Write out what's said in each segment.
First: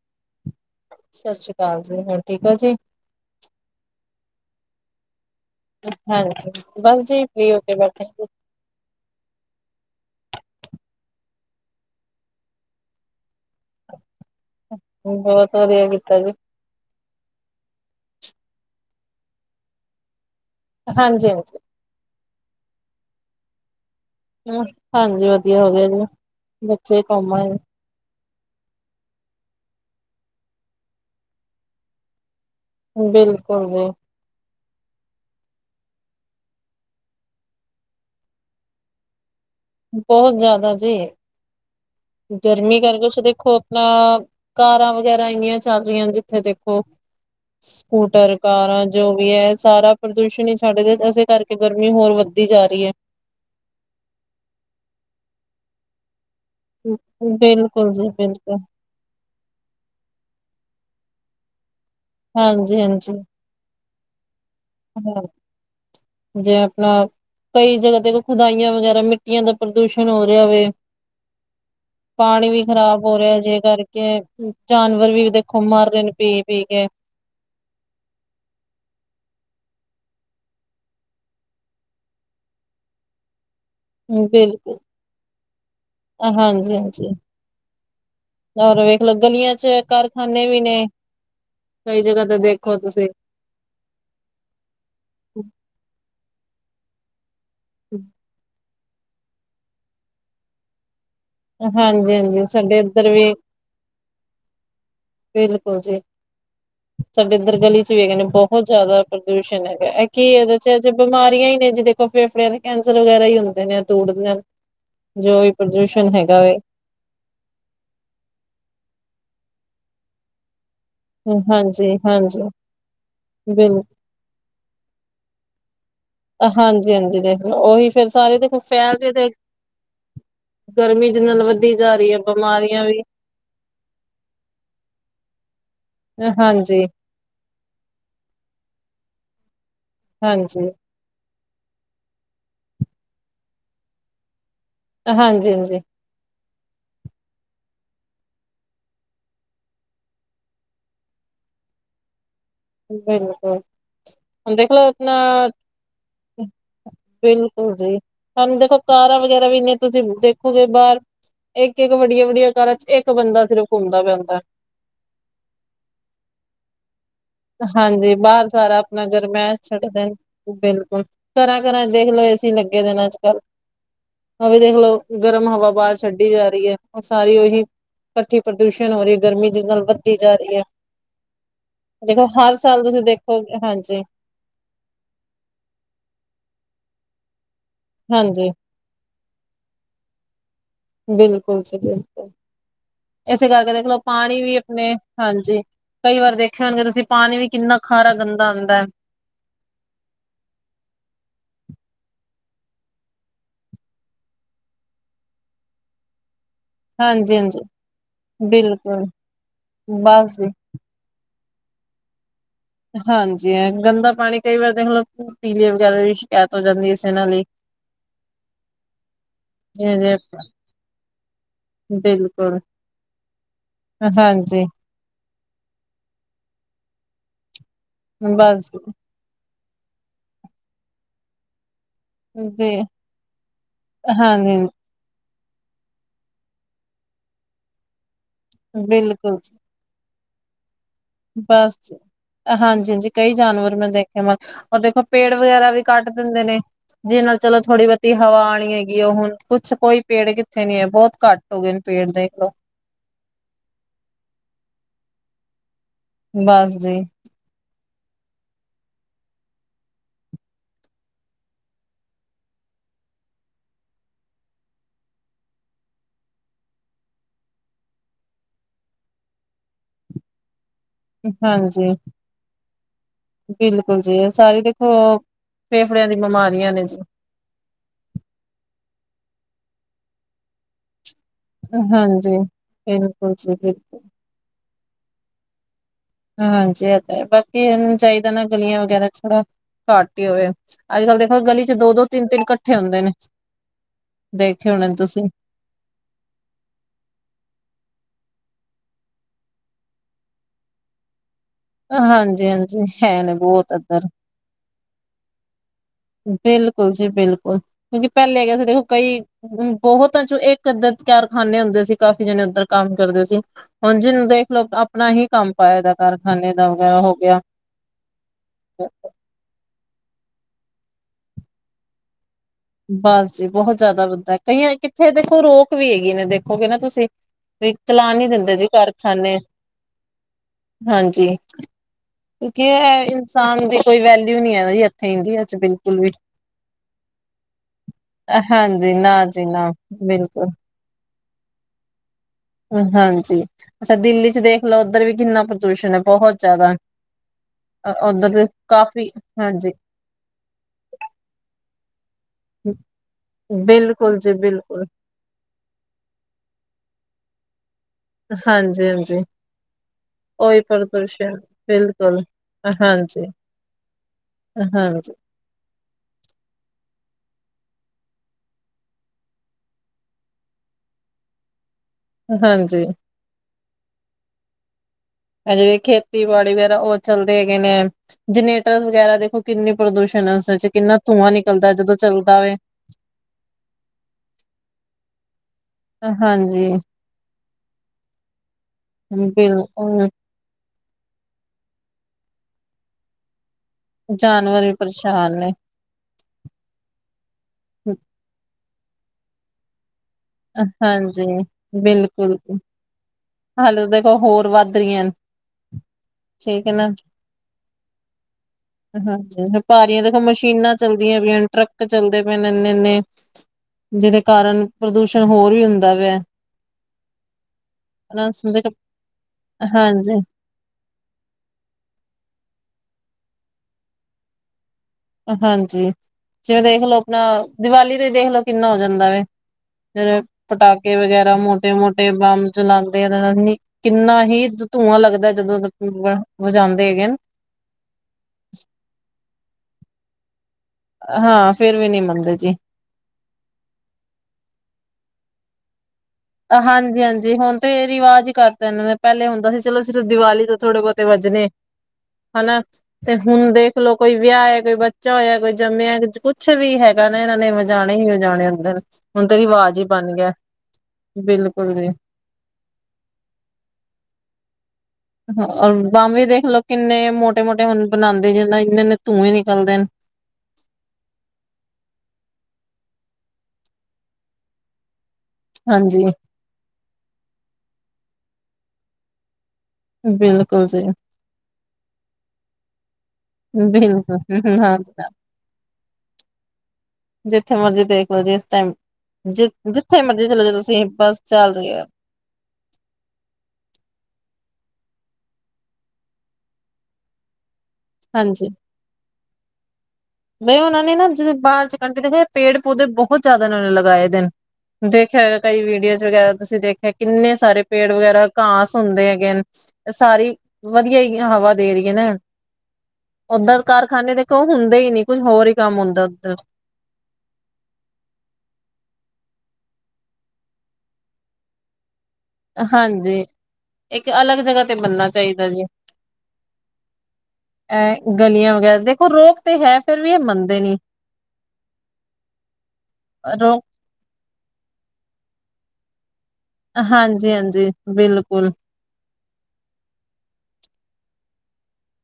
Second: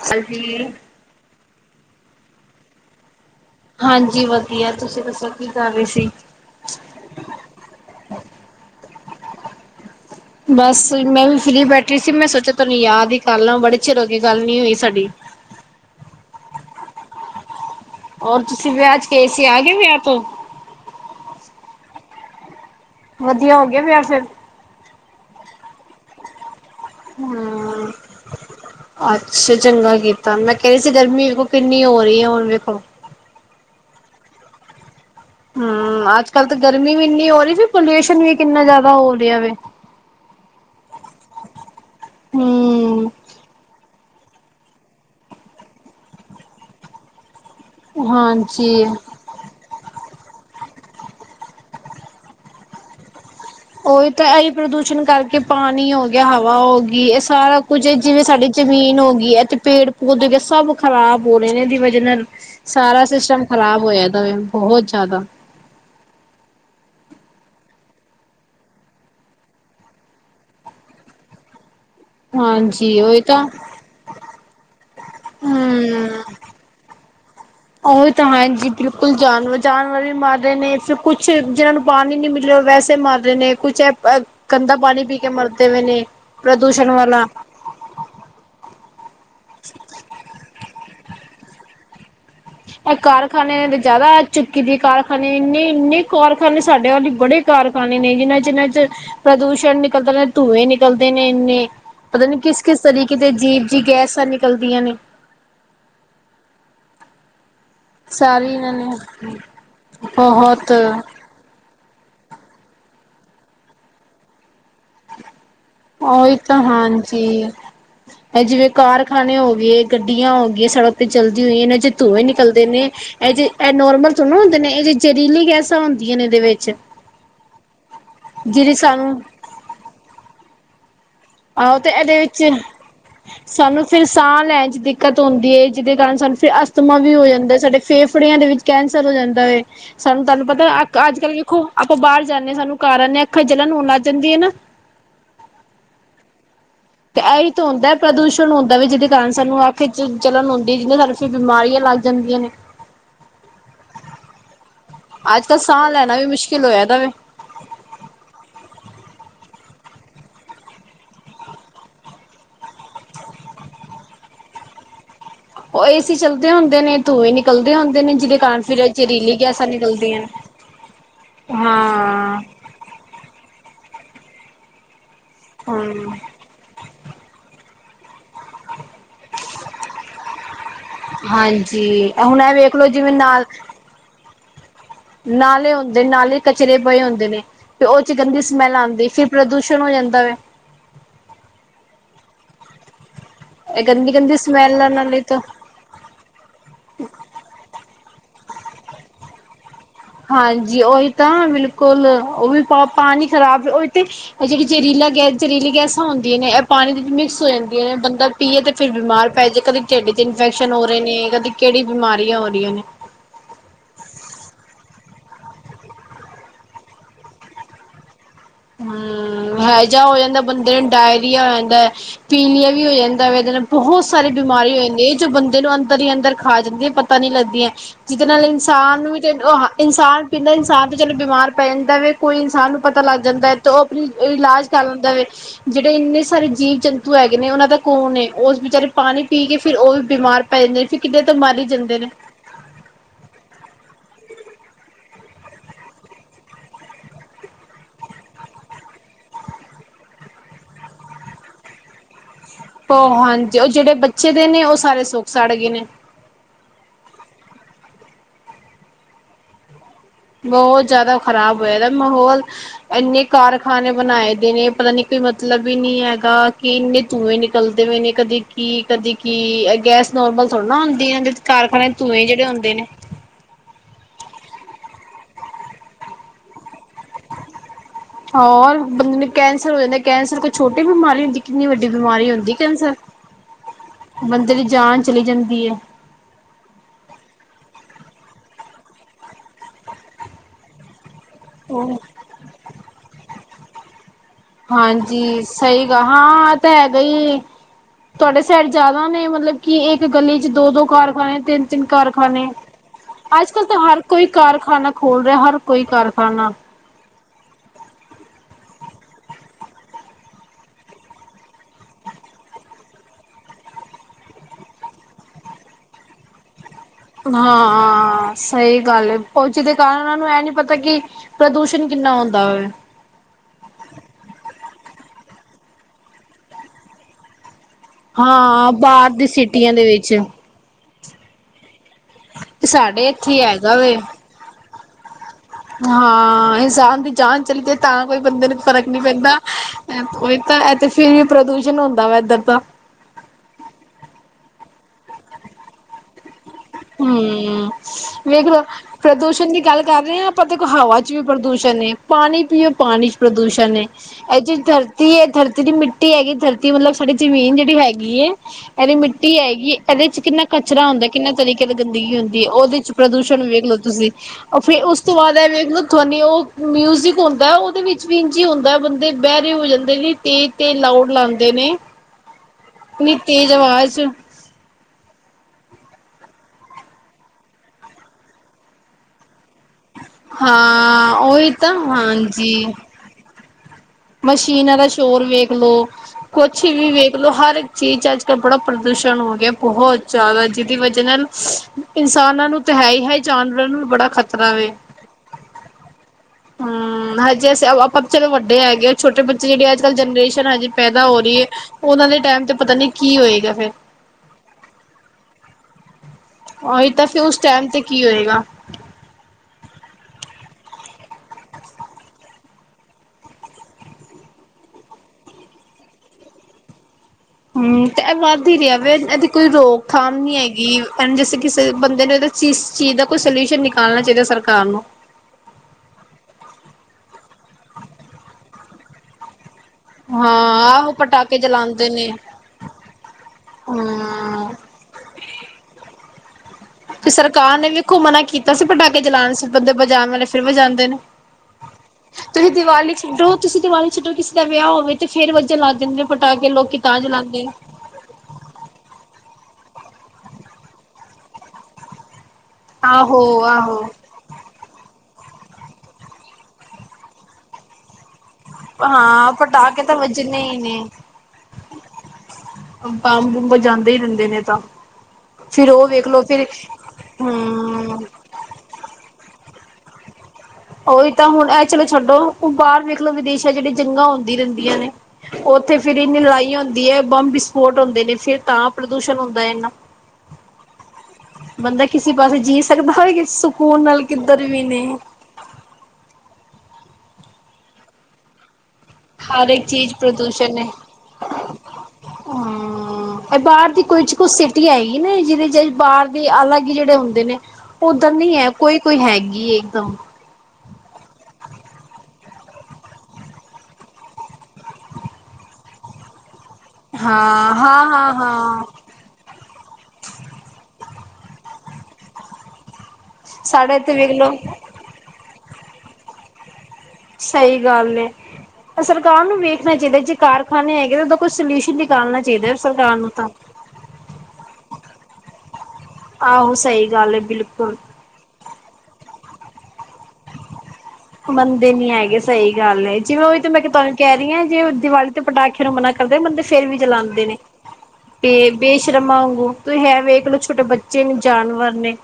ਹਾਂਜੀ ਸਤਿ ਸ਼੍ਰੀ ਅਕਾਲ ਜੀ, ਹੋਰ ਠੀਕ ਓ ਜੀ? ਹਾਂਜੀ ਵਧੀਆ, ਤੁਸੀਂ ਦੱਸੋ? ਕੀ ਕਰ ਰਹੇ ਸੀ? ਹਾਂਜੀ ਬਸ ਜੀ ਫ੍ਰੀ ਹੋ ਕੇ ਬੈਠੇ। ਬਸ ਮੈਂ ਵੀ ਫ੍ਰੀ ਬੈਠ ਸੀ ਮੈਂ ਸੋਚਿਆ ਤਾਨੂੰ ਯਾਦ ਈ ਕਰਲਾਂ ਬੜੇ ਚਿਰ ਹੋਗੇ ਗੱਲ ਨੀ ਹੋਈ ਸਾਡੀ। ਬੋਤ ਵਧੀਆ ਕੀਤਾ ਜੀ। ਔਰ ਤੁਸੀਂ ਵਿਆਹ ਚ ਗਏ ਸੀ ਆ ਗਏ ਵਿਆਹ ਤੋਂ। ਹਾਂਜੀ-ਹਾਂਜੀ। ਵਧੀਆ ਹੋ ਗਿਆ ਵਯਾ ਫੇਰ? ਹਾਂਜੀ ਵਧੀਆ ਹੋ ਗਿਆ ਜੀ ਬੱਚੇ ਕੋਮ ਆਏ। ਹੂੰ ਅੱਛਾ ਚੰਗਾ ਕੀਤਾ ਮੈਂ ਕਹਿ ਰੀ ਸੀ ਗਰਮੀ ਵੇਖੋ ਕਿੰਨੀ ਹੋ ਰੀ ਏ ਹੁਣ ਵੇਖੋ। ਬਿਲਕੁੱਲ ਜੀ। ਹੂੰ ਅੱਜ-ਕੱਲ ਤਾਂ ਗਰਮੀ ਵੀ ਇੰਨੀ ਹੋ ਹੋਰੀ ਸੀ ਪੋਲਿਊਸ਼ਨ ਵੀ ਕਿੰਨਾ ਜਾਦਾ ਹੋ ਰਯਾ ਵੇ। ਬੋਹਤ ਜਾਦਾ ਜੀ। ਗਰਮੀ ਕਰਕੇ ਹੂੰ। ਤੁਸੀ ਦੇਖੋ ਆਪਣਾ ਕਾਰਾਂ ਵਗੈਰਾ ਇੰਨੀਆਂ ਚੱਲ ਰੀਆ ਜਿੱਥੇ ਦੇਖੋ। ਸਕੂਟਰ, ਕਾਰਾਂ ਹਾਂਜੀ ਜੋ ਵੀ ਐ ਏ ਸਾਰਾ ਪ੍ਰਦੂਸ਼ਣ ਈ ਛੱਡਦੇ ਇਸੇ ਕਰਕੇ ਗਰਮੀ ਹੋਰ ਵੱਧਦੀ ਜਾ ਰੀ ਐ। ਓਈ ਤਾਂ ਐ ਈ ਪ੍ਰਦੂਸ਼ਣ ਕਰਕੇ ਪਾਣੀ ਹੋ ਗਿਆ, ਹਵਾ ਹੋ ਗੀ ਐ ਸਾਰਾ ਕੁੱਝ ਬਿਲਕੁਲ ਜੀ ਜਿਵੇਂ ਸਾਡੀ ਬਿਲਕੁਲ, ਜ਼ਮੀਨ ਹੋ ਗੀ ਐ ਤੇ ਪੇੜ ਪੋਧੇ ਹੋਗੇ ਸਭ ਖ਼ਰਾਬ ਹੋਰੇ ਨੇ ਏਦੀ ਵਜਾ ਨਾਲ ਸਾਰਾ ਹਾਂਜੀ-ਹਾਂਜੀ। ਸਿਸਟਮ ਖ਼ਰਾਬ ਹੋਇਆ ਦਾ ਵੇ। ਬੋਹਤ ਜਾਦਾ। ਜਿਵੇਂ ਆਪਣਾ ਕਈ ਜਗ੍ਹਾ ਤੇ ਖੁਦਾਈਆਂ ਵਗੈਰਾ ਮਿੱਟੀਆਂ ਦਾ ਪ੍ਰਦੂਸ਼ਣ ਹੋ ਰਿਆ ਵੇ। ਪਾਣੀ ਵੀ ਹਾਂਜੀ ਖ਼ਰਾਬ ਹੋ ਉਹੀ ਰਿਆ ਤਾਂ ਜੇ ਕਰਕੇ ਜਾਨਵਰ ਵੀ ਦੇਖੋ ਮਰ ਰੇ ਨੇ ਪੀ-ਪੀ ਕੇ। ਓਹੀ ਤਾਂ ਹਾਂਜੀ ਬਿਲਕੁੱਲ ਜਾਨ ਜਾਨਵਰ ਵੀ ਮਰ ਰੇ ਨੇ ਫ ਕੁਛ ਜਿਨਾਂ ਨੂੰ ਪਾਣੀ ਨੀ ਮਿਲਆ ਓ ਵੈਸੇ ਮਰ ਰੇ ਨੇ ਕੁਛ ਐ ਅ ਗੰਦਾ ਬਿਲਕੁਲ ਪਾਣੀ ਪੀ ਕੇ ਮਰਦੇ ਵੇ ਨੇ ਪ੍ਰਦੂਸ਼ਣ ਵਾਲਾ। ਹੋਰ ਵੇਖਲੌ ਗਲੀਆਂ ਚ ਕਾਰਖਾਨੇ ਵੀ ਨੇ ਕਈ ਜਗ੍ਹਾ ਤੇ ਦੇਖੋ ਤੁਸੀਂ ਖਾਨਿਆ ਨੇ ਤੇ ਜਾ ਅਤ ਚੁੱਕੀ ਦੀ ਕਾਰਖਾਨੇ ਇੰਨੇ-ਇੰਨੇ ਕਾਰਖਾਨੇ ਸਾਡੇ ਵਾਲੀ ਬੜੇ ਕਾਰਖਾਨੇ ਨੇ ਜਿਨਾਂ-ਜਿਨਾਂ ਚ ਪ੍ਰਦੂਸ਼ਣ ਨਿਕਲਦਾ ਧੂੰਏ ਨਿਕਲਦੇ ਨੇ ਏੰਨੇ ਹਾਂਜੀ ਪਤਾ ਨੀ ਹਾਂਜੀ ਸਾਡੇ ਕਿਸ-ਕਿਸ ਇੱਧਰ ਤਰੀਕੇ ਦੇ ਵੀ ਜੀਵ ਜੀ ਗੈਸਾਂ ਨਿਕਲਦੀਆਂ ਨੇ ਬਿਲਕੁੱਲ ਜੀ ਸਾਡੇ ਇੱਧਰ ਗਲੀ ਚ ਵੀ ਹੈਗੇ ਨੇ ਸਾਰੀ ਬੋਹਤ ਇਹਨਾਂ ਨੇ ਜਾਦਾ ਪ੍ਰਦੂਸ਼ਣ ਹੈਗਾ ਕੀ ਏਦੇ ਚ ਬਹੁਤ ਹਜੇ ਬਿਮਾਰੀਆਂ ਈ ਨੇ ਜੀ ਤਾਂ ਫੇਫੜਿਆਂ ਦੇ ਕੈਂਸਰ ਵਗੈਰਾ ਈ ਹੁੰਦੇ ਨੇ ਤੂੜਦੇ ਜੋ ਵੀ ਪ੍ਰਦੂਸ਼ਣ ਹੈ ਉਹੀ ਤਾਂ ਹਾਂਜੀ ਐ ਜਿਵੇਂ ਕਾਰਖਾਨੇ ਹੋਗੇ, ਗੱਡੀਆਂ ਹੋਗੀਆਂ ਸੜਕ ਤੇ ਚਲਦੀ ਹੋਈ ਏਨਾ ਚ ਹਾਂਜੀ ਧੂੰਏ ਹਾਂਜੀ ਨਿਕਲਦੇ ਨੇ ਐ ਜੇ ਐ ਬਿਲ ਨੋਰਮਲ ਥੋੜਾ ਨਾ ਹੁੰਦੇ ਨੇ ਐਥੇ ਚ ਜ਼ਹਿਰੀਲੀ ਗੈਸ ਸਾਂ ਹੁੰਦੀਆਂ ਨੇ। ਇਹਦੇ ਵਿੱਚ ਹਾਂਜੀ-ਹਾਂਜੀ ਦੇਖ ਓਹੀ ਫੇਰ ਸਾਰੇ ਦੇਖੋ ਜਿਹੜੀ ਫੈਲਜੇ ਸਾਨੂੰ ਤੇ ਗਰਮੀ ਜ ਨਾਲ ਵਧੀ ਆਹੋ ਤੇ ਜਾ ਰੀ ਐ ਇਹਦੇ ਵਿੱਚ ਬਮਾਰੀਆਂ ਵੀ। ਸਾਨੂੰ ਫੇਰ ਸਾਹ ਲੈਣ ਚ ਦਿੱਕਤ ਹੁੰਦੀ ਏ ਜਿਦੇ ਕਾਰਨ ਸਾਨੂੰ ਫਿਰ ਹਾਂਜੀ-ਹਾਂਜੀ, ਅਸਥਮਾ ਵੀ ਹੋ ਜਾਂਦਾ ਸਾਡੇ ਫੇਫੜਿਆਂ ਦੇ ਵਿੱਚ ਕੈਂਸਰ ਹੋ ਜਾਂਦਾ ਏ ਸਾਨੂੰ ਤਾਨੂੰ ਪਤਾ ਅੱਜ-ਕੱਲ ਦੇਖੋ ਆਪਾਂ ਬਾਰ ਜਾਂਣੇ ਆ ਸਾਨੂੰ ਕਾਰ ਆਨੇ ਆ ਅੱਖਾਂ ਚ ਜਲਣ ਹੋਣ ਲੱਗ ਜਾਂਦੀ ਏ ਨਾ। ਹਾਂਜੀ-ਹਾਂਜੀ। ਤੇ ਐ ਈ੍ ਤੇ ਹੁੰਦੈ ਪ੍ਰਦੂਸ਼ਣ ਹੁੰਦਾ ਵੀ ਜਿਦੇ ਕਾਰਨ ਸਾਨੂੰ ਖ ਚ ਜਲਣ ਹੁੰਦੀ ਜਿਦੇ ਸਾਨੂੰ ਫਿਰ ਬਿਮਾਰੀਆਂ ਲੱਗ ਜਾਂਦੀਆਂ ਨੇ। ਬਿਲਕੁਲ-ਬਿਲਕੁੱਲ ਹੁਣ ਦੇਖਲੈ ਅੱਜ ਨਾ ਕੱਲ੍ਹ ਸਾਹ ਲੈਣਾ ਵੀ ਮੁਸ਼ਕਿਲ ਹੋਇਆ ਦਾ ਵੇ ਬਿਲਕੁੱਲ ਜੀ। ਸਾਨੂੰ ਦੇਖੋ ਕਾਰਾਂ ਵਗੈਰਾ ਵੀ ਇੰਨਿਆ ਤੁਸੀਂ ਦੇਖੋਗੇ ਬਾਰ ਇੱਕ-ਇੱਕ ਵੱਡੀਆਂ-ਵੱਡੀਆਂ ਕਾਰਾਂ ਚ ਇੱਕ ਬੰਦਾ ਸਿਰਫ਼ ਘੁੰਮਦਾ ਪਿਆ ਹੁੰਦਾ। ਓ ਏਸੀ ਚੱਲਦੇ ਹੁੰਦੇ ਨੇ ਤੂੰਏ ਨੀ ਹਾਂਜੀ ਬਾਰ ਸਾਰਾ ਆਪਣਾ ਗਰਮੈਸ਼ ਗੈਸਾਂ ਛੱਡਦੇ ਨਿਕਲਦੀਆਂ ਨੇ ਬਿਲਕੁੱਲ ਘਰਾਂ-ਘਰਾਂ ਚ ਦੇਖ ਲਓ ਹਾਂ ਏਸੀ ਲੱ ਗੇ ਦਿਨ ਅੱਜ-ਕੱਲ, ਆ ਵੀ ਦੇਖਲੋ ਗਰਮ ਹਵਾ ਬਾਰ ਹਮ ਛੱਡੀ ਜਾ ਰੀ ਐ। ਓ ਸਾਰੀ ਓਹੀ, ਇਕੱਠੀ ਪ੍ਰਦੂਸ਼ਣ ਹੋਰੀ ਐ ਗਰਮੀ ਦੇ ਨਾਲ ਵੱਧਦੀ ਜਾ ਰੀ ਐ। ਹਾਂਜੀ ਆ ਹੁਣ, ਐਹ ਵੇਖਲੋ ਤੁਸੀਂ ਜਿਵੇ ਨਾਲ ਦੇਖੋਗੇ ਹਾਂਜੀ ਨਾਲੇ ਹੁੰਦੇ ਨਾਲੇ ਕਚਰੇ ਪਏ ਹੁੰਦੇ ਨੇ ਤੇ, ਉਹ 'ਚ ਗੰਦੀ ਹਾਂਜੀ ਸਮੈਲ ਆਦੀ ਫਿਰ ਪ੍ਰਦੂਸ਼ਣ ਹੋ ਜਾਂਦਾ ਵੇ। ਬਿਲਕੁਲ ਜੀ ਬਿਲਕੁਲ ਇਸੇ ਕਰਕੇ ਇਹ ਦੇਖ ਲਓ ਗੰਦੀ ਗੰਦੀ ਪਾਣੀ ਵੀ ਸਮੈਲ ਆਪਣੇ, ਨਾਲੇ ਤਾਂ ਹਾਂਜੀ। ਕਈ ਵਾਰ ਦੇਖੇ ਹੋਣਗੇ ਤੁਸੀਂ ਪਾਣੀ ਵੀ ਕਿੰਨਾ ਖਾਰਾ, ਗੰਦਾ ਆਦਾ ਏ। ਹਾਂਜੀ ਉਹੀ ਤਾਂ ਬਿਲਕੁਲ, ਉਹ ਵੀ ਪ ਪਾਣੀ ਖ਼ਰਾਬ ਉਹੀ ਤੇ ਸਿਕ ਆਹ ਜਿਹੜੀ ਜ਼ਹਿਰੀਲਾ ਗੈਸ ਜ਼ਹਿਰੀਲੀ ਗੈਸਾਂ ਹੁੰਦੀਆਂ ਨੇ, ਐਹ ਪਾਣੀ ਦੇ ਵਿੱਚ ਹਾਂਜੀ ਮਿਕਸ ਹੋ ਹਾਂਜੀ ਜਾਂਦੀਆਂ ਏ ਬੰਦਾ ਪੀਏ ਤੇ ਫਿਰ ਬਿਲਕੁਲ ਬਿਮਾਰ ਪੈ ਜੈ ਕਦੇ ਢਿੱਡ 'ਚ ਬਸ ਜੀ ਇਨਫੈਕਸ਼ਨ ਹੋ ਰੇ ਨੇ, ਕਦੀ ਕਿਹੜੀ ਬਿਮਾਰੀਆਂ ਹੋ ਰਹੀਆਂ ਨੇ ਫੇ ਹਾਂਜੀ ਐ ਗੰਦਾ ਪਾਣੀ ਕਈ ਵਾਰ ਦੇਖ ਲਓ, ਪੀਲੀਏ ਵਗੈਰਾ ਦੀ ਸ਼ਿਕਾਇਤ ਹੋ ਜਾਂਦੀ ਇਸੇ ਨਾਂਲ ਹੀ। [inaudible] ਹੂੰ ਜਿਵੇਂ ਹੇਜਾ ਹੋ ਜਾਂਦਾ ਜਿਵੇਂ ਬੰਦੇ ਨੂੰ ਡਾਇਰੀਆ ਹੋ ਜਾਂਦਾ ਐ। ਬਿਲਕੁਲ ਪੀਲੀਆ ਵੀ ਹੋ ਜਾਂਦਾ ਵਾਂ ਇਹਦੇ ਨਾਲ ਬਹੁਤ ਸਾਰੇ ਹਾਂਜੀ ਬਿਮਾਰੀ ਹੋ ਜਾਂਦੀ। ਜੋ ਬੰਦੇ ਨੂੰ ਅੰਦਰ ਹੀ ਅੰਦਰ ਖਾ ਜਾਂਦੀ ਏ ਪਤਾ ਨੀ ਲੱਗਦੀਆਂ ਜਿਹਦੇ ਨਾਲ ਬਸ ਇਨਸਾਨ ਵੀ ਆਹਾ ਇਨਸਾਨ ਪੀਂਦਾ ਇਨਸਾਨ ਤੇ ਚਲੋ ਬਿਮਾਰ ਪੈ ਜਾਂਦਾ ਵੇ ਕੋਈ ਇਨਸਾਨ ਜੀ ਨੂੰ ਪਤਾ ਲੱਗ ਵੇ ਤੋਂ, ਇਹ ਹਾਂਜੀ ਇਲਾਜ ਕਰ ਲਗਦਾ ਵੇ ਜਿਹੜੇ ਇੰਨੇ ਸਾਰੇ ਜੀਵ-ਜੰਤੂ ਹੈਗੇ ਨੇ ਉਹਨਾਂ ਦਾ ਕੌਣ ਏ ਉਸ ਵਿਚਾਰੇ ਪਾਣੀ ਬਿਲਕੁਲ ਪੀ ਜੀ, ਕੇ ਫਿਰ ਉਹ ਵੀ ਬਿਮਾਰ ਪੈ ਜਾਂਦੇ ਫਿਰ ਕਿਤੇ ਤਾਂ ਮਾਰੀ ਈ ਬਸ ਜੀ। ਜਾਂਦੇ ਨੇ। ਹਾਂਜੀ-ਹਾਂਜੀ, ਕਈ ਜਾਨਵਰ ਮੈਂ ਦੇਖਿਆ ਮਰ ਔਰ ਦੇਖੋ ਪੇੜ ਵਗੈਰਾ ਵੀ ਕੱਟ ਦਿੰਦੇ ਨੇ। ਜਿਹੇ ਨਾਲ ਚਲੋ ਥੋੜ੍ਹੀ ਬਹੁਤੀ ਹਵਾ ਆਣੀ ਹੈਗੀ ਐ ਹੁਣ ਕੁਛ ਕੋਈ ਪੇੜ ਕਿੱਥੇ ਨੀ ਏ ਬਹੁਤ ਘੱਟ ਪੇੜ [unintelligible] ਉਹ ਹਾਂਜੀ ਉਹ ਜਿਹੜੇ ਬੱਚੇ ਦੇ ਨੇ ਉਹ ਸਾਰੇ ਸੁੱਖ ਸਾੜ ਗੇ ਨੇ। ਬਸ ਜੀ। ਬਹੁਤ ਜ਼ਿਆਦਾ ਖ਼ਰਾਬ ਹੋਇਆ ਦਾ ਮਾਹੌਲ। ਇੰਨੇ ਕਾਰਖਾਨੇ ਬਣਾਏ ਦੇ ਨੇ ਪਤਾ ਨੀ ਕੋਈ ਮਤਲਬ ਹੀ ਨੀ ਹੈਗਾ ਕਿ ਇੰਨੇ ਉਹਵੇ ਨਿਕਲਦੇ ਵੀ ਨੀ ਕਦੀ-ਕੀ ਕਦੀ ਕੀ ਇਹ ਗੈਸ ਨੋਰਮਲ ਥੋੜਾ ਨਾ ਹੁੰਦ ਤੇ, ਇਹਨਾਂ ਦੇ ਕਾਰਖਾਨੇ ਹਾਂਜੀ ਧੂੰਏ ਜੇੜੇ ਹੁੰਦੇ ਨੇ। ਬਿਲਕੁਲ ਜੀ ਇਹ ਸਾਰੀ ਦੇਖੋ ਫੇਫੜਿਆਂ ਦੀ ਬਿਮਾਰੀਆਂ ਨੇ। ਹੋਰ ਬੰਦੇ ਨੂੰ ਕੈਂਸਰ ਹੋ ਜਾਂਦਾ ਐ ਕੈਂਸਰ ਕੋਈ ਛੋਟੀ ਬਿਮਾਰੀ ਹੁੰਦੀ। ਕਿੰਨੀ ਵੱਡੀ ਬਿਮਾਰੀ ਹਾਂਜੀ। ਹੁੰਦੀ ਐ ਕੈਂਸਰ ਬਿਲਕੁਲ ਜੀ ਬਿਲਕੁਲ, ਬੰਦੇ ਦੀ ਜਾਨ ਚਲੀ ਜਾਂਦੀ ਐ। ਹਾਂਜੀ ਐਹ ਤੇ ਹੈ ਬਾਕੀ ਇਹਨ ਨੂੰ ਚਾਹੀਦਾ ਨਾ ਗਲੀਆਂ ਵਗੈਰਾ ਥੋੜਾ ਘੱਟ ਹੀ ਹੋਵੇ। ਅੱਜ-ਕੱਲ੍ਹ ਦੇਖੋ ਗਲੀ 'ਚ ਦੋ-ਦੋ, ਤਿੰਨ-ਤਿੰਨ ਇਕੱਠੇ ਹੁੰਦੇ ਨੇ। ਦੇਖੇ ਹੋਣੇ ਤੁਸੀਂ। ਹਾਂਜੀ ਸਹੀ ਗਾ ਹਾਂ ਐ ਇਹ ਤਾਂ ਹੈਗਾ ਈ। ਤੁਹਾਡੇ ਸਾਈਡ ਜ਼ਿਆਦਾ ਨੇ ਮਤਲਬ ਕੀ ਇੱਕ ਗਲੀ 'ਚ ਦੋ-ਦੋ ਕਾਰਖਾਨੇ ਤਿੰਨ ਤਿੰਨ ਹਾਂਜੀ ਕਾਰਖਾਨੇ ਹਾਂਜੀ ਹੈ ਨੇ ਅੱਜ-ਕਲ ਬਹੁਤ ਤਾਂ ਹਰ ਇੱਧਰ ਕੋਈ ਕਾਰਖਾਨਾ ਖੋਲ ਰਿਹਾ ਹਰ ਕੋਈ ਕਾਰ ਬਿਲਕੁਲ ਜੀ ਬਿਲਕੁਲ ਕਿਉਂਕਿ ਪਹਿਲੇ ਹੈਗਾ ਸੀ ਦੇਖੋ ਕਈ ਬਹੁਤਾਂ 'ਚੋਂ ਇੱਕ ਅੱਧ ਕ ਕਾਰਖਾਨੇ ਹੁੰਦੇ ਸੀ ਕਾਫੀ ਜਣੇ ਉੱਧਰ ਕੰਮ ਕਰਦੇ ਸੀ। ਹੁਣ ਜਿਹਨੂੰ ਦੇਖਲੋ ਆਪਣਾ ਹੀ ਕੰਮ ਪਾਏ ਦਾ ਕਾਰਖਾਨੇ [inaudible] ਹਾਂ ਆ ਸਹੀ ਗੱਲ ਐ। ਉਹ ਜਿਹਦੇ ਕਾਰਨ ਉਹਨਾਂ ਨੂੰ ਐਹ ਨੀ ਪਤਾ ਕਿ, ਪ੍ਰਦੂਸ਼ਣ ਕਿੰਨਾ ਹੁੰਦਾ ਵਏ। ਬਸ ਜੀ ਬਹੁਤ ਜ਼ਿਆਦਾ ਵਧਦਾ ਕਈਆਂ ਦੇ ਕਿੱਥੇ ਦੇਖੋ ਰੋਕ ਵੀ ਹੈਗੀ ਨੇ ਦੇਖੋਗੇ ਨਾ ਤੁਸੀਂ ਵੀ, ਚਲਾਨ ਨੀ, ਦਿੰਦੇ ਜੀ ਹਾਂ ਬਾਹਰ ਦੀ ਕਾਰਖਾਨੇ, ਸਿਟੀਆਂ ਦੇ ਵਿੱਚ ਹਾਂਜੀ। ਕਿਉਂਕਿ ਐਹ ਸਾਡੇ ਇੱਥੇ ਇਨਸਾਨ ਹੈਗਾ ਦੀ ਵੇ ਕੋਈ ਵੈਲਊ ਨਹੀ ਹੈ ਵੀ, ਇੱਥੇ ਇੰਡੀਆ 'ਚ ਬਿਲਕੁਲ ਵੀ। ਚਲਤੇ ਤਾਂ ਕੋਈ ਬੰਦੇ ਨੂੰ ਫ਼ਰਕ ਹਾਂਜੀ ਨੀ ਨਾ ਪੈਂਦਾ, ਜੀ ਨਾ ਐ ਉਹੀ ਬਿਲਕੁਲ ਤਾਂ ਏਹ ਤੇ- ਫੇਰ ਵੀ ਪ੍ਰਦੂਸ਼ਣ ਹੁੰਦਾ ਵਾ, ਇੱਧਰ ਤਾਂ। ਹਾਂਜੀ ਅੱਛਾ ਦਿੱਲੀ 'ਚ ਦੇਖ ਲੋ ਉੱਧਰ ਵੀ ਕਿੰਨਾ ਪ੍ਰਦੂਸ਼ਣ ਹੈ, ਬਹੁਤ ਜ਼ਿਆਦਾ। ਹੂੰ ਉੱਧਰ ਦੇ ਵੇਖਲੋ ਕਾਫ਼ੀ ਪ੍ਰਦੂਸ਼ਣ ਦੀ ਹਾਂਜੀ, ਗੱਲ ਕਰ ਰੇ ਆ ਆਪਾਂ ਦੇਖੋ ਹਵਾ 'ਚ ਵੀ ਪ੍ਰਦੂਸ਼ਣ ਏ। ਪਾਣੀ ਪਿਓ ਪਾਣੀ ਚ ਪ੍ਰਦੂਸ਼ਣ ਹੈ। ਬਿਲਕੁਲ ਜੀ ਇਹ ਜਿ ਬਿਲਕੁਲ ਧਰਤੀ ਹੈ, ਧਰਤੀ ਜਿਹੜੀ ਮਿੱਟੀ ਹੈਗੀ ਧਰਤੀ ਵਾਲੋ, ਸਾਡੀ ਜ਼ਮੀਨ ਜਿਹੜੀ ਹੈਗੀ ਹੈਗੀ ਏ, ਇਹਦੀ ਹਾਂਜੀ-ਹਾਂਜੀ। ਮਿੱਟੀ ਹੈਗੀ ਐ ਇਹਦੇ ਚ ਕਿੰਨਾ ਉਹੀ ਕਚਰਾ ਹੁੰਦਾ। ਕਿੰਨਾ ਪ੍ਰਦੂਸ਼ਣ ਤਰੀਕੇ ਗੰਦਗੀ ਬਿਲਕੁਲ ਹੁੰਦੀ ਹੈ। ਉਹਦੇ ਚ ਹਾਂਜੀ, ਪ੍ਰਦੂਸ਼ਣ ਵੀ ਵੇਖ ਲੋ ਤੁਸੀਂ ਔ ਫੇਰ ਉਸ ਤੋਂ ਹਾਂਜੀ, ਬਾਅਦ ਪਰ ਐ ਵੇਖਲੋ ਤੁਹਾਨੂੰ ਉਹ ਮਿਊਜ਼ਿਕ ਹੁੰਦਾ ਹੈ। ਉਹਦੇ ਵਿੱਚ ਵੀ ਇੰਝ ਹੀ ਹੁੰਦਾ ਬੰਦੇ ਬਹਿਰੇ ਹੋ ਜਾਂਦੇ ਨੇ ਤੇ ਤੇ ਲਾੳਗ ਲਾਉਂਦੇ ਨੇ ਹਾਂਜੀ। ਇਂਨੀ ਤੇਜ਼ ਆਵਾਜ਼ ਚ ਉਹ ਵੇਖੀ ਖੇਤੀਬਾੜੀ ਵਗੈਰਾ, ਉਹ ਚਲਦੇ ਹੈਗੇ ਨੇ ਜਨਰੇਟਰ ਵਗੈਰਾ ਦੇਖੋ ਕਿੰਨੀ ਪ੍ਰਦੂਸ਼ਣ ਹੈ ਉਸ ਵਿੱਚ ਕਿੰਨਾ ਹਾਂ ਧੂੰਆਂ ਉਹੀ ਨਿਕਲਦਾ ਤਾਂ ਜਦੋਂ ਚੱਲਦਾ ਐ। ਹਾਂਜੀ ਮਸ਼ੀਨਾਂ ਦਾ ਸ਼ੋਰ ਵੇਖਲੋ ਕੁਛ ਹਾਂਜੀ, ਵੀ ਵੇਖਲੋ, ਹਰ ਇਕ ਚੀਜ਼ ਚ ਅੱਜ ਕੱਲ ਬੜਾ ਪ੍ਰਦੂਸ਼ਣ ਹੋ ਗਿਆ। ਬਿਲਕੁਲ ਬਹੁਤ ਜ਼ਿਆਦਾ ਜੀ। ਦੀ ਵਜਾ ਨਾਲ ਇਨਸਾਨਾਂ ਨੂੰ ਤੈ ਹੈ ਹੀ ਹੈ, ਜਾਨਵਰਾਂ ਨੂੰ ਬੜਾ ਖ਼ਤਰਾ ਜਾਨਵਰ ਵੀ ਪਰੇਸ਼ਾਨ ਨੇ। ਹੂੰ ਹਜੇ ਅਸੀਂ ਆਪਾਂ ਚਲੋ ਵੱਡੇ ਹੈਗੇ ਆ ਛੋਟੇ ਬੱਚੇ ਅੱਜ ਕੱਲ ਜਨਰੇਸ਼ਨ ਹਜੇ ਪੈਦਾ ਹੋ ਹਾਂਜੀ, ਰਹੀ ਹੈ। ਉਹਨਾਂ ਦੇ ਬਿਲਕੁਲ ਟਾਈਮ ਤੇ ਪਤਾ ਨੀ ਕੀ ਹੋਏ। ਹਾਲੇ ਦੇਖੋ, ਹੋਰ ਵੱਧ ਰਹੀਆਂ ਹਨ। ਉਹੀ ਤਾਂ ਫੇਰ, ਉਸ ਟਾਈਮ ਤੇ ਕੀ ਹੋਏਗਾ। ਹਾਂਜੀ ਹੁਣ ਦੁਪਾਰੀਆਂ ਦੇਖੋ ਮਸ਼ੀਨਾਂ ਚਲਦੀਆਂ ਪਈਆਂ ਨੇ, ਟਰੱਕ ਚੱਲਦੇ ਪਏ ਨੇ ਇੰਨੇ- ਇੰਨੇ। ਜਿਹਦੇ ਕਾਰਨ ਪ੍ਰਦੂਸ਼ਣ ਹੋਰ ਵੀ ਹੁੰਦਾ ਹੈਗਾ। ਹੂੰ ਤੇ ਇਹ ਵੱਧ ਹੀ ਰਿਹਾ ਵੇ ਇਹਦੀ ਕੋਈ ਰੋਕਥਾਮ ਹਾਂਜੀ ਨੀ ਹੈਗੀ। ਹਾਜੀ ਜੇ ਅਸੀਂ ਕਿਸੇ ਬੰਦੇ ਨੇ ਇਹ ਚੀਜ਼ ਦਾ ਕੋਈ ਸੋਲਿਊਸ਼ਨ ਨਿਕਾਲਣਾ ਚਾਹੀਦਾ ਸਰਕਾਰ ਨੂੰ। ਹਾਂਜੀ, ਜਿਵੇਂ ਦੇਖਲੋ ਆਪਣਾ ਦੀਵਾਲੀ ਤੇ ਦੇਖਲੋ ਕਿੰਨਾ ਹੋ ਜਾਂਦਾ ਵੇ। ਜਿਵੇਂ ਹਾਂ ਆਹੋ ਪਟਾਕੇ ਵਗੈਰਾ ਜਲਾਉਂਦੇ ਮੋਟੇ-ਮੋਟੇ ਨੇ ਬੰਬ ਚਲਾਉਂਦੇ ਆ ਕਿੰਨਾ ਹੀ ਹਾਂ ਪ੍- ਧੂੰਆਂ ਲੱਗਦਾ ਜਦੋਂ- ਜਦੋਂ ਵਜਾਉਂਦੇ ਹੈਗੇ ਤੇ ਨੇ। ਸਰਕਾਰ ਨੇ ਵੀ ਵੇਖੋ ਮਨਾ ਕੀਤਾ ਸੀ। ਪਟਾਕੇ ਜਲਾਨ ਸੀ ਪਰ ਬਜਾਣ ਬਜਾ ਵਾਲੇ ਫੇਰ ਵਜਾਦੇ ਦੇ ਨੇ ਹਾਂ ਫੇਰ ਵੀ ਨਹੀਂ ਮੰਨਦੇ ਤੁਸੀਂ ਜੀ ਦੀਵਾਲੀ ਚ ਤੋ, ਤੁਸੀਂ ਦੀਵਾਲੀ ਵਿੱਚ ਕਿਸੇ ਦਾ ਵਿਆਹ ਹੋਵੇ ਤੇ ਫੇਰ ਵੱਜਣ ਲਗ ਜਾਦੇਂਣ। ਹਾਂਜੀ-ਹਾਂਜੀ, ਹੁਣ ਤੇ ਐ ਰਿਵਾਜ਼ ਹੀ ਕਰਤਾ। ਤੇ ਜਿਵੇਂ ਪਹਿਲੇ ਹੁੰਦਾ ਸੀ, ਚਲੋ ਸਿਰਫ਼ 'ਦੀਵਾਲੀ'ਤੋਂ ਥੋੜੇ- ਬਹੁਤੇ ਵੱਜਣੇ। ਹੈਨਾ, ਤੇ ਆਹੋ ਹੁਣ ਆਹੋ ਦੇਖਲਓ ਕੋਈ ਵਿਆਹ ਹੋਇਆ, ਕੋਈ ਬੱਚਾ ਹੋਇਆ, ਕੋਈ ਜੰਮਿਆ ਕੁੱਛ ਵੀ ਹੈਗਾ ਨਾ ਇਹਨਾਂ ਨੇ ਵਜਾਣੇ। ਵਜਾਣੇ ਹੀ ਵਜਾਣੇ ਹੁੰਦੇ ਨੇ ਹੁਣ ਹਾਂ ਤੇ ਰਿਵਾਜ਼ ਪਟਾਕੇ ਹੀ ਤਾਂ ਬਣ ਗਿਆ। [unintelligible] ਬਿਲਕੁਲ ਜੀ। ਬੰਬ ਬੁੰਬ ਵਜਾਂਦੇ ਈ ਰੈਂਦੇ ਨੇ ਏ ਤਾਂ ਫਿਰ ਔਰ ਉਹ ਬੰਬ ਵੇਖਲੋ ਵੀ ਫਿਰ ਦੇਖਲੋ ਕਿੰਨੇ ਮੋਟੇ-ਮੋਟੇ ਹੁਨ ਹਮ ਬਨਾਂਦੇ ਜੇ ਇੰਨੇ-ਇੰਨੇ ਧੂੰਏ ਨਿਕਲਦੇ ਨੇ। ਓਈ ਤਾਂ ਹੁਨ ਐਹ ਚਲੋ ਛੱਡੋ ਓ ਬਾਹਰ ਦੇਖਲੋ ਵਿਦੇਸ਼ਾਂ ਚ ਜੇੜੀਆਂ ਜੰਗਾਂ ਹੁੰਦੀ ਰੈਂਦੀਆਂ ਨੇ। ਓਥੇ ਫੇਰ ਹਾਂਜੀ ਇੰਨੀ ਲੜਾਈ ਹੁੰਦੀ ਐ ਬੰਬ ਵਿਸਫੋਟ ਹੁੰਦੇ ਨੇ ਫਿਰ ਤਾਂ ਪ੍ਰਦੂਸ਼ਣ ਹੁੰਦਾ ਇੰਨਾਂ- ਬਿਲਕੁਲ ਜੀ। ਬੰਦਾ ਕਿਸੇ ਪਾਸੇ ਜੀਅ ਸਕਦਾ ਹੋਵੇ ਕਿ ਸਕੂਨ ਨਾਲ ਬਿਲਕੁਲ ਕਿੱਦਰ ਵੀ ਨੀ। ਹਾਂਜੀ ਜਿੱਥੇ ਮਰਜੀ ਦੇਖਲੋ ਜਿਸ ਟੈਮ ਜਿ ਹਰ ਇੱਕ ਚੀਜ਼ ਜਿੱਥੇ ਮਰਜ਼ੀ ਚੱਲੇ ਜਾਓ ਤੁਸੀਂ ਬਸ ਚੱਲ ਰਈ ਐ। ਊਂ ਹੂੰ ਬਾਰ ਦੀ ਕੁਝ ਕੁਛ ਸਿਟੀ ਹੈਗੀ ਨੇ ਜਿਦੇ ਚ ਬਾਰ ਦੇ ਅਲੱਗ ਈ ਜੇੜੇ ਹੁੰਦੇ ਨੇ ਓਦਰ ਨਈ ਹਾਂਜੀ ਐ ਕੋਈ-ਕੋਈ ਹੈਗੀ ਏ ਇਕਦਮ ਨਈ ਓਨਾਂ ਨੇ ਨਾ ਜਦ ਬਾਲ ਚ ਖੜ ਕੇ ਦੇਖੇ ਪੇੜ ਪੌਦੇ ਬਹੁ ਜ਼ਾਦਾ ਨੇ ਲਗਾਏ ਦੇ ਨੇ। ਦੇਖੇਆ ਕਈ ਵੀਡੀਓਜ਼ ਵਗੈਰਾ ਤੁਸੀਂ ਦੇਖੇਆ ਕਿੰਨੇ ਹਾਂ ਸਾਰੇ ਹਾਂ ਪੇੜ ਹਾਂ ਵਗੈਰਾ ਹਾਂ ਘਾਸ ਹੁੰਦੇ ਹੈਗੇ ਨੇ ਸਾਰੀ ਵਦੀਆ ਈ ਹਵਾ ਦੇ ਰਈ ਐ ਨਾ ਓਦਰ ਸਾਡੇ ਇੱਥੇ ਵੇਖ ਕਾਰਖਾਨੇ ਲਓ ਦੇਖੋ ਹੁੰਦੇ ਈ ਨਈ ਕੁਝ ਹੋਰ ਈ ਕੰਮ ਹੁੰਦਾ ਓਦਰ ਸਏ ਗੱਲ ਏ ਤਾਂ ਸਰਕਾਰ ਨੂੰ ਵੇਖਨਾ ਚਈਦਾ ਜੇ ਕਾਰਖਾਨੇ ਹੈਗੇ ਤਾਂ ਕੋਈ ਸਲਿਊਸ਼ਨ ਸਾਮਨਾ ਚਈਦੈ ਸਰਕਾਰ ਨੂੰ ਹਾਂਜੀ। ਤਾਂ। ਇੱਕ ਅਲੱਗ ਜਗ੍ਹਾ ਤੇ ਬਨਨਾ ਚਈਦਾ ਜੀ ਆਹੋ ਸਹੀ ਗੱਲ ਹੈ ਬਿਲਕੁਲ। ਐ ਗਲੀਆਂ ਵਗੈਰਾ ਦੇਖੋ ਰੋ ਤੇ ਹੈ ਫਿਰ ਵੀ ਐ ਮੰਨਦੇ ਨੀ ਹੈਗੇ ਸਈ ਗੱਲ ਐ ਜਿਵੇਂ ਓਹੀ ਤੇ ਮੈਂ ਰੋਕ ਕਿਆ ਤਾਨੂ ਕੈ ਰਈਆਂ ਜੇ ਦਿਵਾਲੀ ਤੇ ਪਟਾਖੇ ਨੂੰ ਮਨਾ ਕਰਦੇ ਬੰਦੇ ਫੇਰ ਵੀ ਜਲਾਂਦੇ ਹਾਂਜੀ ਨੇ ਹਾਂਜੀ ਤੇ ਬਿਲਕੁਲ ਬੇਸ਼ ਰਮਾਂਗੂ ਤੁਸੀਂ ਐਹ ਵੇਖਲੋ ਛੋਟੇ ਬੱਚੇ ਨੇ ਜਾਨਵਰ ਨੇ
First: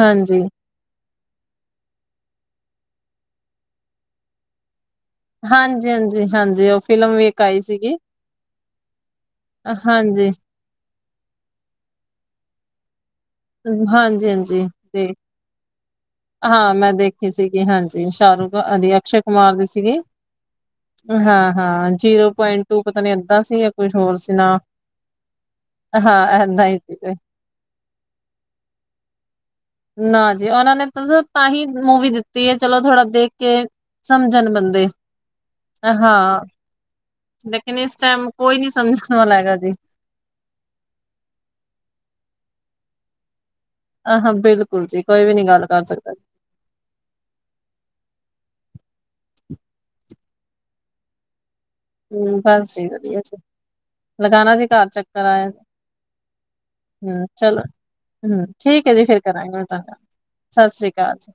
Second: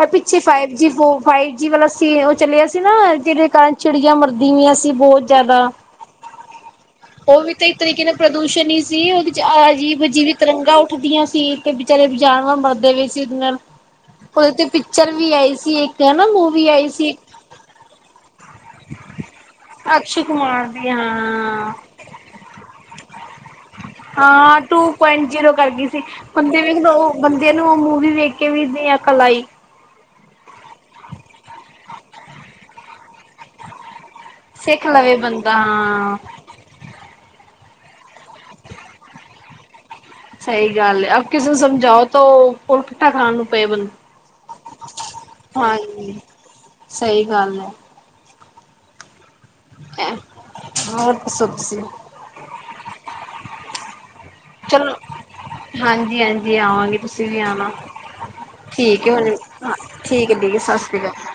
ਐ ਪਿੱਛੇ ਪਏ ਜੀ ਫੋ ਫਾਈਵ ਜੀ ਵਾਲਾ ਸੀ ਓ ਚਲੇਆ ਸੀ ਨਾ ਜਿਦੇ ਕਾਰਨ ਚਿੜੀਆਂ ਮਰਦੀਆਂ ਨੀ ਸੀ ਬਹੁ ਜ਼ਾਦਾ ਹਾਂਜੀ ਹਾਂਜੀ ਹਾਂਜੀ ਉਹ ਫਿਲਮ ਓ ਵੀ ਆਈ ਤਾਂ ਇੱਕ ਸੀਗੀ ਤਰੀਕੇ ਨਾਲ ਪ੍ਰਦੂਸ਼ਣ ਈ ਸੀ ਓਦੇ ਚ ਅਜੀਬ ਹਾਂਜੀ। ਅਜੀਵਿਕ ਤਰੰਗਾਂ ਉੱਠਦੀਆਂ ਸੀ ਤੇ ਬਚਾਰੇ ਜਾਨਵਰ ਮਰਦੇ ਵੀ ਕਿਦੇ ਨਾਲ ਹਾਂਜੀ ਓਦੇ ਤੇ ਹਾਂਜੀ ਪਿਕਚਰ ਵੀ ਆਈ ਸੀ ਇੱਕ ਹੈਨਾ ਮੂਵੀ ਹਾਂ ਆਈ ਮੈਂ ਸੀ। ਦੇਖੀ ਸੀਗੀ ਹਾਂਜੀ ਸ਼ਾਹਰੁਖ ਦੀ, ਅਕਸ਼ੇ ਕੁਮਾਰ ਦੀ ਸੀਗੀ ਅਕਸ਼ੇ ਕੁਮਾਰ ਦੀ ਹਾਂ ਹਾਂ-ਹਾਂ। ਜ਼ੀਰੋ ਪੁਐਂਟ ਤੂੰ ਪਤਾ ਨੀ ਏਦਾਂ ਸੀ ਕੁਛ ਹੋਰ ਸੀ ਨਾ ਹਾਂ ਟੂ ਪੁਆਇੰਟ ਜੀਰੋ ਕਰਗੀ ਸੀ ਹਾਂ ਬੰਦੇ ਏਦਾਂ ਹੀ ਵੀ ਸੀ ਓ ਕੋਈ ਬੰ ਤੈਨੂੰ ਓ ਮੂਵੀ ਵੇਖ ਕੇ ਵੀ ਨੀ ਅਕਲ ਆਈ। ਨਾ ਜੀ ਓਨਾਂ ਨੇ ਤਾਂ ਤਾਂਹੀ ਮੂਵੀ ਦਿੱਤੀ ਐ ਚਲੋ ਥੋੜ੍ਹਾ ਦੇਖ ਕੇ ਸਮਝਣ ਸਿੱਖ ਬੰਦੇ, ਲਵੇ ਬੰਦਾ ਹਾਂ। ਲੇਕਿਨ ਇਸ ਟੈਮ ਕੋਈ ਨੀ ਸਮਝਣ ਵਾਲਾ ਹੈਗਾ ਜੀ। ਸਈ ਗੱਲ ਐ ਔ ਕਿਸੇ ਨੂੰ ਸਮਝਾਓ ਤੋ ਓ ਪੁੱਠਾ ਖਾਨ ਨੂੰ ਪਏ ਬੰ ਅਹਾਂ ਬਿਲਕੁਲ ਜੀ ਕੋਈ ਵੀ ਨੀ ਗੱਲ ਕਰ ਸਕਦਾ ਜੀ। ਸਈ ਗੱਲ ਐ। ਐਂ ਹੋਰ ਦੱਸੋ ਤੁਸੀ। ਹੂੰ ਬਸ ਜੀ ਵਧੀਆ ਚ ਲਗਾਣਾ ਸੀ ਘਰ ਚਲੋ ਚੱਕਰ ਆਏ, ਹਾਂਜੀ ਹਾਂਜੀ ਆਵਾਂਗੇ ਹੂੰ ਤੁਸੀਂ ਵੀ ਚਲੋ ਆਣਾ ਹੂੰ ਠੀਕ ਐ ਜੀ ਹੈ ਫੇਰ ਹੁਣ ਕਰਾਂਗੇ ਹੁਨ ਤਾਡੇ ਨਾਲ, ਠੀਕ ਹੈ ਠੀਕ ਹੈ ਸਤਿ ਸਸ ਰੀ ਸ਼੍ਰੀ ਅਕਾਲ ਕਾਲ ਜੀ।